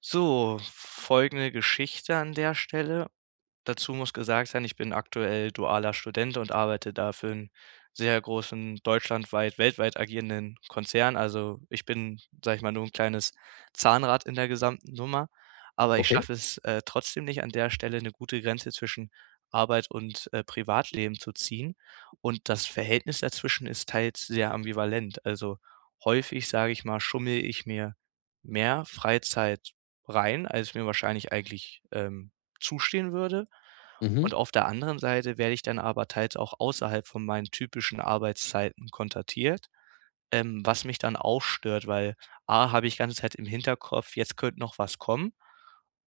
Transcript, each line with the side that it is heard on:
right: So, folgende Geschichte an der Stelle. Dazu muss gesagt sein, ich bin aktuell dualer Student und arbeite da für 'n sehr großen deutschlandweit weltweit agierenden Konzern. Also, ich bin, sage ich mal, nur ein kleines Zahnrad in der gesamten Nummer, aber ich
left: Okay.
right: schaffe es, trotzdem nicht an der Stelle eine gute Grenze zwischen Arbeit und Privatleben zu ziehen. Und das Verhältnis dazwischen ist teils sehr ambivalent. Also, häufig, sage ich mal, schummele ich mir mehr Freizeit rein, als mir wahrscheinlich eigentlich zustehen würde. Und
left: Mhm.
right: auf der anderen Seite werde ich dann aber teils auch außerhalb von meinen typischen Arbeitszeiten kontaktiert, was mich dann auch stört, weil A, habe ich ganze Zeit im Hinterkopf, jetzt könnte noch was kommen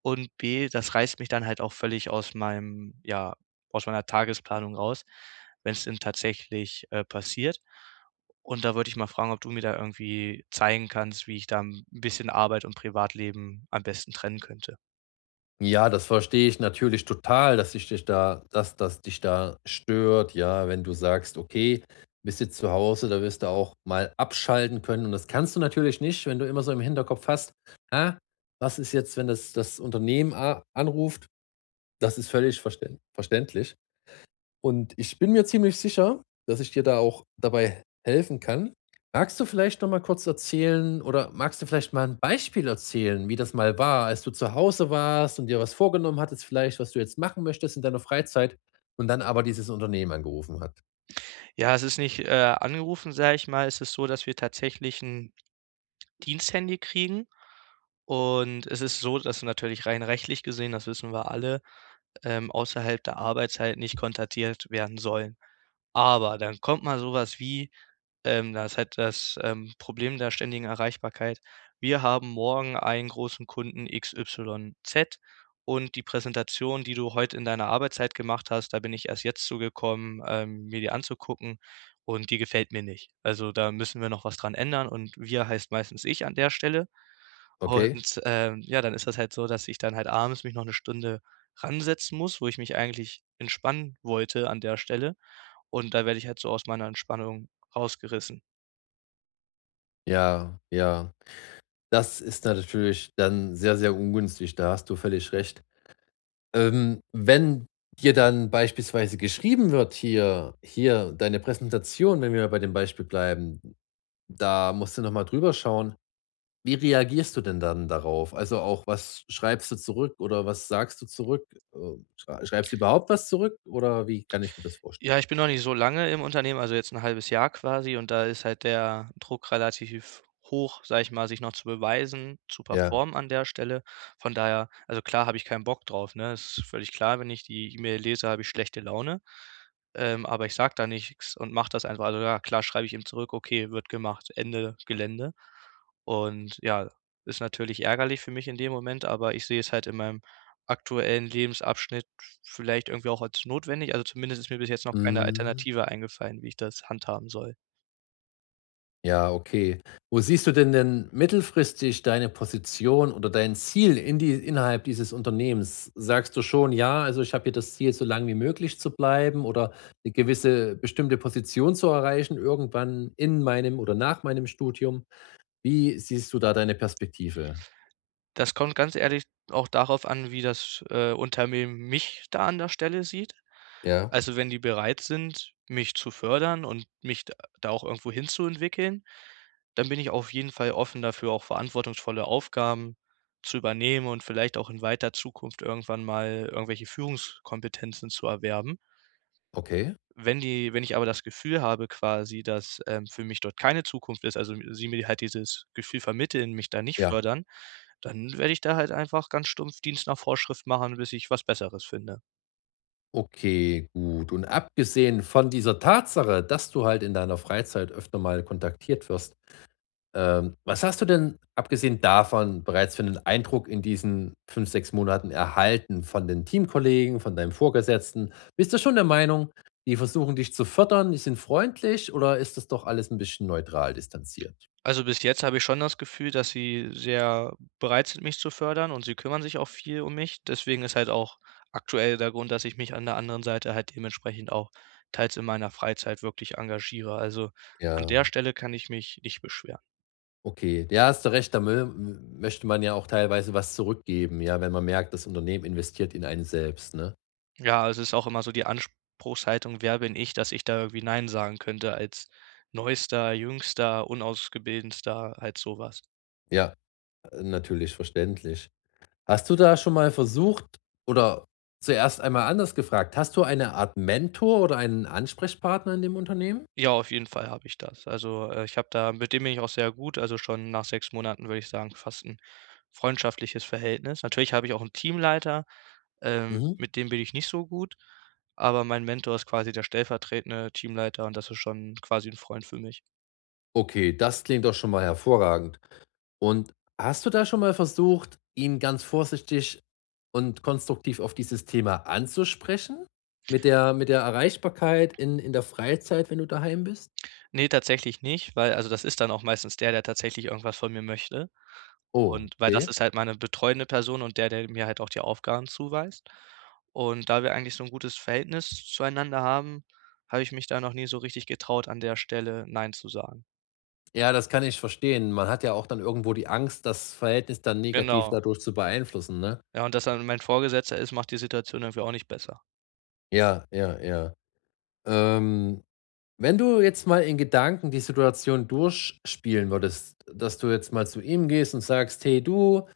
right: und B, das reißt mich dann halt auch völlig aus meiner Tagesplanung raus, wenn es denn tatsächlich, passiert. Und da würde ich mal fragen, ob du mir da irgendwie zeigen kannst, wie ich da ein bisschen Arbeit und Privatleben am besten trennen könnte.
left: Ja, das verstehe ich natürlich total, dass ich dich da dass das dich da stört, ja, wenn du sagst: „Okay, bist jetzt zu Hause, da wirst du auch mal abschalten können.“ Und das kannst du natürlich nicht, wenn du immer so im Hinterkopf hast: „Ah, was ist jetzt, wenn das Unternehmen a anruft?“ Das ist völlig verständlich. Und ich bin mir ziemlich sicher, dass ich dir da auch dabei helfen kann. Magst du vielleicht noch mal kurz erzählen oder magst du vielleicht mal ein Beispiel erzählen, wie das mal war, als du zu Hause warst und dir was vorgenommen hattest vielleicht, was du jetzt machen möchtest in deiner Freizeit und dann aber dieses Unternehmen angerufen hat?
right: Ja, es ist nicht, angerufen, sage ich mal. Es ist so, dass wir tatsächlich ein Diensthandy kriegen und es ist so, dass natürlich rein rechtlich gesehen, das wissen wir alle, außerhalb der Arbeitszeit nicht kontaktiert werden sollen. Aber dann kommt mal sowas wie da ist halt das Problem der ständigen Erreichbarkeit. Wir haben morgen einen großen Kunden XYZ und die Präsentation, die du heute in deiner Arbeitszeit gemacht hast, da bin ich erst jetzt zugekommen, mir die anzugucken, und die gefällt mir nicht. Also, da müssen wir noch was dran ändern, und wir heißt meistens ich an der Stelle.
left: Okay?
right: Und ja, dann ist das halt so, dass ich dann halt abends mich noch eine Stunde ransetzen muss, wo ich mich eigentlich entspannen wollte an der Stelle. Und da werde ich halt so aus meiner Entspannung rausgerissen.
left: Ja, ja. Das ist natürlich dann sehr, sehr ungünstig, da hast du völlig recht. Wenn dir dann beispielsweise geschrieben wird: „Hier, deine Präsentation“, wenn wir bei dem Beispiel bleiben, da musst du noch mal drüber schauen. Wie reagierst du denn dann darauf? Also, auch was schreibst du zurück oder was sagst du zurück? Schreibst du überhaupt was zurück oder wie kann ich mir das vorstellen?
right: Ja, ich bin noch nicht so lange im Unternehmen, also jetzt ein halbes Jahr quasi, und da ist halt der Druck relativ hoch, sag ich mal, sich noch zu beweisen, zu
left: Ja.
right: performen an der Stelle. Von daher, also klar, habe ich keinen Bock drauf, ne? Es ist völlig klar, wenn ich die E-Mail lese, habe ich schlechte Laune, aber ich sag da nichts und mache das einfach. Also ja, klar schreibe ich ihm zurück: „Okay, wird gemacht, Ende Gelände.“ Und ja, ist natürlich ärgerlich für mich in dem Moment, aber ich sehe es halt in meinem aktuellen Lebensabschnitt vielleicht irgendwie auch als notwendig. Also, zumindest ist mir bis jetzt noch keine
left: Mhm.
right: Alternative eingefallen, wie ich das handhaben soll.
left: Ja, okay. Wo siehst du denn mittelfristig deine Position oder dein Ziel in die innerhalb dieses Unternehmens? Sagst du schon: „Ja, also, ich habe hier das Ziel, so lange wie möglich zu bleiben oder eine gewisse bestimmte Position zu erreichen irgendwann in meinem oder nach meinem Studium?“ Wie siehst du da deine Perspektive?
right: Das kommt ganz ehrlich auch darauf an, wie das, Unternehmen mich da an der Stelle sieht.
left: Ja.
right: Also, wenn die bereit sind, mich zu fördern und mich d da auch irgendwo hinzuentwickeln, dann bin ich auf jeden Fall offen dafür, auch verantwortungsvolle Aufgaben zu übernehmen und vielleicht auch in weiter Zukunft irgendwann mal irgendwelche Führungskompetenzen zu erwerben.
left: Okay,
right: Wenn ich aber das Gefühl habe quasi, dass, für mich dort keine Zukunft ist, also sie mir halt dieses Gefühl vermitteln, mich da nicht
left: ja,
right: fördern, dann werde ich da halt einfach ganz stumpf Dienst nach Vorschrift machen, bis ich was Besseres finde.
left: okay, gut. Und abgesehen von dieser Tatsache, dass du halt in deiner Freizeit öfter mal kontaktiert wirst, was hast du denn abgesehen davon bereits für 'nen Eindruck in diesen 5 6 Monaten erhalten von den Teamkollegen, von deinem Vorgesetzten? Bist du schon der Meinung, die versuchen dich zu fördern, die sind freundlich oder ist das doch alles ein bisschen neutral distanziert?
right: Also, bis jetzt habe ich schon das Gefühl, dass sie sehr bereit sind, mich zu fördern, und sie kümmern sich auch viel um mich. Deswegen ist halt auch aktuell der Grund, dass ich mich an der anderen Seite halt dementsprechend auch teils in meiner Freizeit wirklich engagiere. Also, an
left: Ja.
right: der Stelle kann ich mich nicht beschweren.
left: Okay, ja, hast du recht, da mö möchte man ja auch teilweise was zurückgeben, ja, wenn man merkt, das Unternehmen investiert in einen selbst, ne?
right: Ja, es ist auch immer so die Anspruchshaltung: „Wer bin ich, dass ich da irgendwie nein sagen könnte als Neuester, Jüngster, Unausgebildenster“, halt sowas.
left: Ja, natürlich, verständlich. Hast du da schon mal versucht oder zuerst einmal anders gefragt, hast du eine Art Mentor oder einen Ansprechpartner in dem Unternehmen?
right: Ja, auf jeden Fall habe ich das. Also, ich habe da, mit dem bin ich auch sehr gut, also schon nach 6 Monaten würde ich sagen, fast ein freundschaftliches Verhältnis. Natürlich habe ich auch einen Teamleiter,
left: Mhm.
right: mit dem bin ich nicht so gut, aber mein Mentor ist quasi der stellvertretende Teamleiter, und das ist schon quasi ein Freund für mich.
left: Okay, das klingt doch schon mal hervorragend. Und hast du da schon mal versucht, ihn ganz vorsichtig und konstruktiv auf dieses Thema anzusprechen? Mit der Erreichbarkeit in der Freizeit, wenn du daheim bist?
right: Ne, tatsächlich nicht, weil, also, das ist dann auch meistens der, der tatsächlich irgendwas von mir möchte.
left: Oh,
right: Und weil das
left: okay.
right: ist halt meine betreuende Person und der, der mir halt auch die Aufgaben zuweist. Und da wir eigentlich so 'n gutes Verhältnis zueinander haben, habe ich mich da noch nie so richtig getraut, an der Stelle „nein“ zu sagen.
left: Ja, das kann ich verstehen. Man hat ja auch dann irgendwo die Angst, das Verhältnis dann negativ
right: Genau.
left: dadurch zu beeinflussen, ne?
right: Ja, und dass er mein Vorgesetzter ist, macht die Situation irgendwie auch nicht besser.
left: Ja, ja, ja. Ähm, Wenn du jetzt mal in Gedanken die Situation durchspielen würdest, dass du jetzt mal zu ihm gehst und sagst: „Hey, du,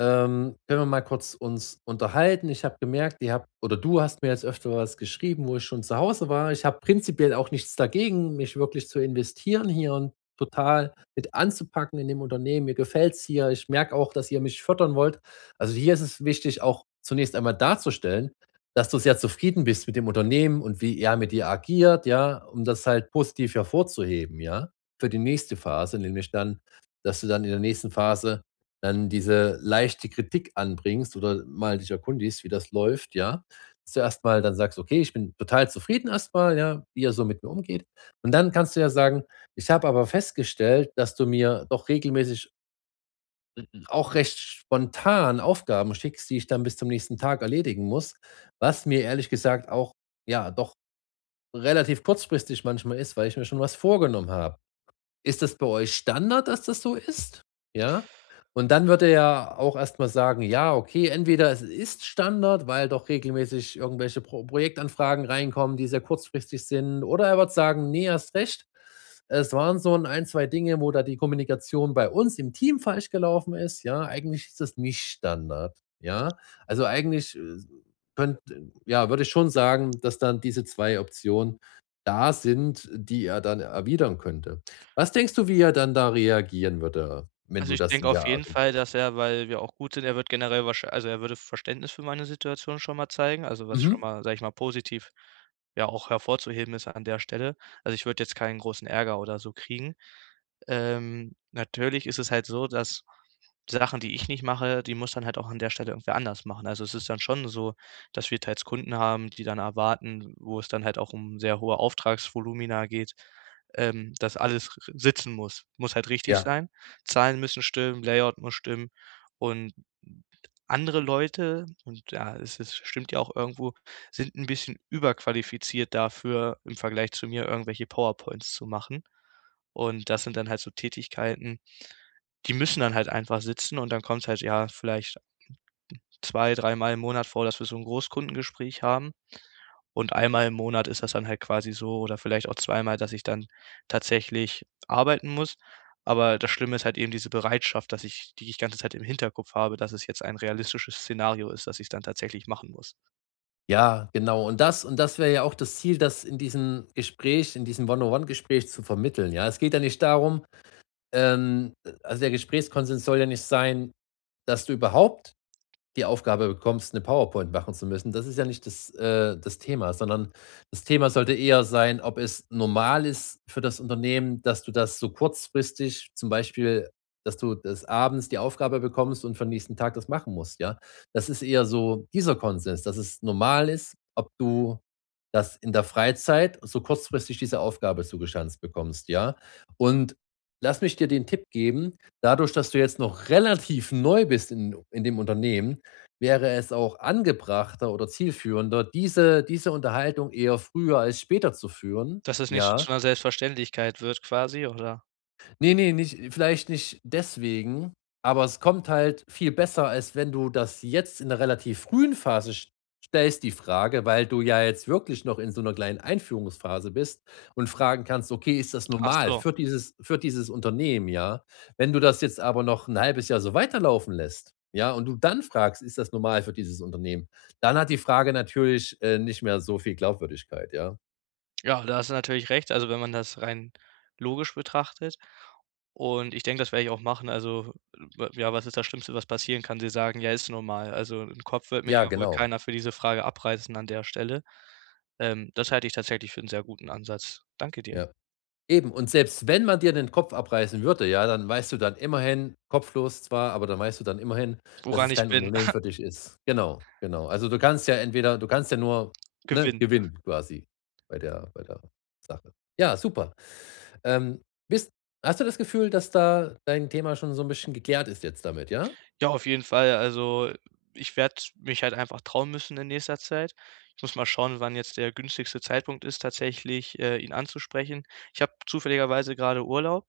left: ähm, können wir mal kurz uns unterhalten? Ich habe gemerkt, ihr habt oder du hast mir jetzt öfter was geschrieben, wo ich schon zu Hause war. Ich habe prinzipiell auch nichts dagegen, mich wirklich zu investieren hier und total mit anzupacken in dem Unternehmen. Mir gefällt es hier. Ich merke auch, dass ihr mich fördern wollt. Also hier ist es wichtig, auch zunächst einmal darzustellen, dass du sehr zufrieden bist mit dem Unternehmen und wie er mit dir agiert, ja, um das halt positiv hervorzuheben, ja, für die nächste Phase, nämlich dann, dass du dann in der nächsten Phase dann diese leichte Kritik anbringst oder mal dich erkundigst, wie das läuft, ja. Dass du erstmal dann sagst: „Okay, ich bin total zufrieden erstmal, ja, wie er so mit mir umgeht.“ Und dann kannst du ja sagen: „Ich habe aber festgestellt, dass du mir doch regelmäßig r auch recht spontan Aufgaben schickst, die ich dann bis zum nächsten Tag erledigen muss, was mir ehrlich gesagt auch, ja, doch relativ kurzfristig manchmal ist, weil ich mir schon was vorgenommen habe. Ist das bei euch Standard, dass das so ist? Ja?“ Und dann wird er ja auch erst mal sagen: „Ja, okay, entweder es ist Standard, weil doch regelmäßig irgendwelche Projektanfragen reinkommen, die sehr kurzfristig sind.“ Oder er wird sagen: „Nee, hast recht. Es waren so ein 2 Dinge, wo da die Kommunikation bei uns im Team falsch gelaufen ist. Ja, eigentlich ist das nicht Standard.“ Ja? Also, eigentlich, könnt ja, würde ich schon sagen, dass dann diese 2 Optionen da sind, die er dann erwidern könnte. Was denkst du, wie er dann da reagieren würde, wenn
right: Also,
left: du
right: ich
left: das
right: denke
left: in
right: auf
left: der
right: jeden
left: Art und
right: Fall,
left: Weise
right: dass er, weil wir auch gut sind, er wird generell wahrsch also, er würde Verständnis für meine Situation schon mal zeigen, also, was schon
left: mhm,
right: mal, sage ich mal, positiv, ja, auch hervorzuheben ist an der Stelle. Also, ich würde jetzt keinen großen Ärger oder so kriegen. Natürlich ist es halt so, dass Sachen, die ich nicht mache, die muss dann halt auch an der Stelle irgendwer anders machen. Also, es ist dann schon so, dass wir teils Kunden haben, die dann erwarten, wo es dann halt auch um sehr hohe Auftragsvolumina geht, dass alles r sitzen muss. Muss halt richtig
left: ja.
right: sein. Zahlen müssen stimmen, Layout muss stimmen, und andere Leute, und ja, es stimmt ja auch irgendwo, sind ein bisschen überqualifiziert dafür, im Vergleich zu mir irgendwelche PowerPoints zu machen. Und das sind dann halt so Tätigkeiten, die müssen dann halt einfach sitzen, und dann kommt's halt, ja, vielleicht zwei, dreimal im Monat vor, dass wir so 'n Großkundengespräch haben, und einmal im Monat ist das dann halt quasi so, oder vielleicht auch zweimal, dass ich dann tatsächlich arbeiten muss. Aber das Schlimme ist halt eben diese Bereitschaft, dass ich die ich ganze Zeit im Hinterkopf habe, dass es jetzt ein realistisches Szenario ist, dass ich's dann tatsächlich machen muss.
left: Ja, genau. Und das wäre ja auch das Ziel, das in diesem Gespräch in diesem One-on-One-Gespräch zu vermitteln, ja? Es geht ja nicht darum, also, der Gesprächskonsens soll ja nicht sein, dass du überhaupt die Aufgabe bekommst, eine PowerPoint machen zu müssen. Das ist ja nicht das das Thema, sondern das Thema sollte eher sein, ob es normal ist für das Unternehmen, dass du das so kurzfristig zum Beispiel dass du das abends die Aufgabe bekommst und für den nächsten Tag das machen musst, ja? Das ist eher so dieser Konsens, dass es normal ist, ob du das in der Freizeit so kurzfristig diese Aufgabe zugeschanzt bekommst, ja? Und lass mich dir den Tipp geben, dadurch, dass du jetzt noch relativ neu bist in dem Unternehmen, wäre es auch angebrachter oder zielführender, diese Unterhaltung eher früher als später zu führen,
right: Dass es nicht so zu
left: ja?
right: 'ner Selbstverständlich wird quasi, oder?
left: Ne, ne, nicht vielleicht nicht deswegen, aber es kommt halt viel besser, als wenn du das jetzt in der relativ frühen Phase st stellst, die Frage, weil du ja jetzt wirklich noch in so einer kleinen Einführungsphase bist und fragen kannst: „Okay, ist das
right: Ach
left: normal
right: so.
left: für dieses Unternehmen?“, ja? Wenn du das jetzt aber noch ein halbes Jahr so weiterlaufen lässt, ja, und du dann fragst: „Ist das normal für dieses Unternehmen?“, dann hat die Frage natürlich, nicht mehr so viel Glaubwürdigkeit, ja.
right: Ja, da hast du natürlich recht. Also, wenn man das rein logisch betrachtet. Und ich denke, das werde ich auch machen. Also, w ja, was ist das Schlimmste, was passieren kann? Sie sagen: „Ja, ist normal.“ Also, im Kopf wird mir
left: Ja,
right: ja wohl
left: genau,
right: keiner für diese Frage abreißen an der Stelle. Das halte ich tatsächlich für einen sehr guten Ansatz. Danke dir.
left: ja. Eben, und selbst wenn man dir den Kopf abreißen würde, ja, dann weißt du dann immerhin kopflos zwar, aber dann weißt du dann immerhin, dass
right: Woran
left: es
right: ich
left: kein
right: bin,
left: Unternehmen für dich ist. Genau, genau. Also, du kannst ja nur, ne,
right: gewinn.
left: gewinnen quasi bei der Sache. Ja, super. Ähm, bist Hast du das Gefühl, dass da dein Thema schon so ein bisschen geklärt ist jetzt damit, ja?
right: Ja, auf jeden Fall. Also, ich werde mich halt einfach trauen müssen in nächster Zeit. Ich muss mal schauen, wann jetzt der günstigste Zeitpunkt ist, tatsächlich, ihn anzusprechen. Ich habe zufälligerweise gerade Urlaub,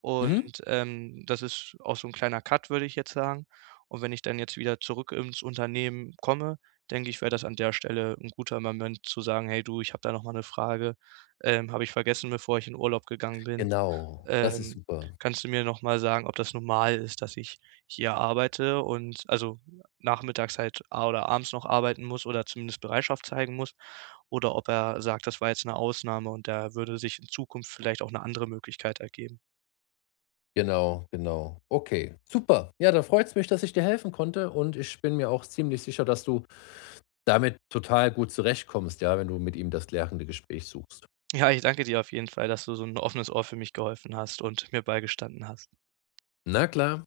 right: und,
left: Mhm.
right: das ist auch so ein kleiner Cut, würde ich jetzt sagen. Und wenn ich dann jetzt wieder zurück ins Unternehmen komme, denke ich, wäre das an der Stelle ein guter Moment zu sagen: „Hey du, ich habe da noch mal 'ne Frage, habe ich vergessen, bevor ich in Urlaub gegangen bin.
left: Genau, das ist
right: ähm,
left: super.
right: kannst du mir noch mal sagen, ob das normal ist, dass ich hier arbeite und also nachmittags halt a oder abends noch arbeiten muss oder zumindest Bereitschaft zeigen muss, oder ob er sagt, das war jetzt eine Ausnahme und da würde sich in Zukunft vielleicht auch eine andere Möglichkeit ergeben?“
left: Genau, genau. Okay, super. Ja, dann freut's mich, dass ich dir helfen konnte und ich bin mir auch ziemlich sicher, dass du damit total gut zurechtkommst, ja, wenn du mit ihm das klärende Gespräch suchst.
right: Ja, ich danke dir auf jeden Fall, dass du so ein offenes Ohr für mich geholfen hast und mir beigestanden hast.
left: Na klar.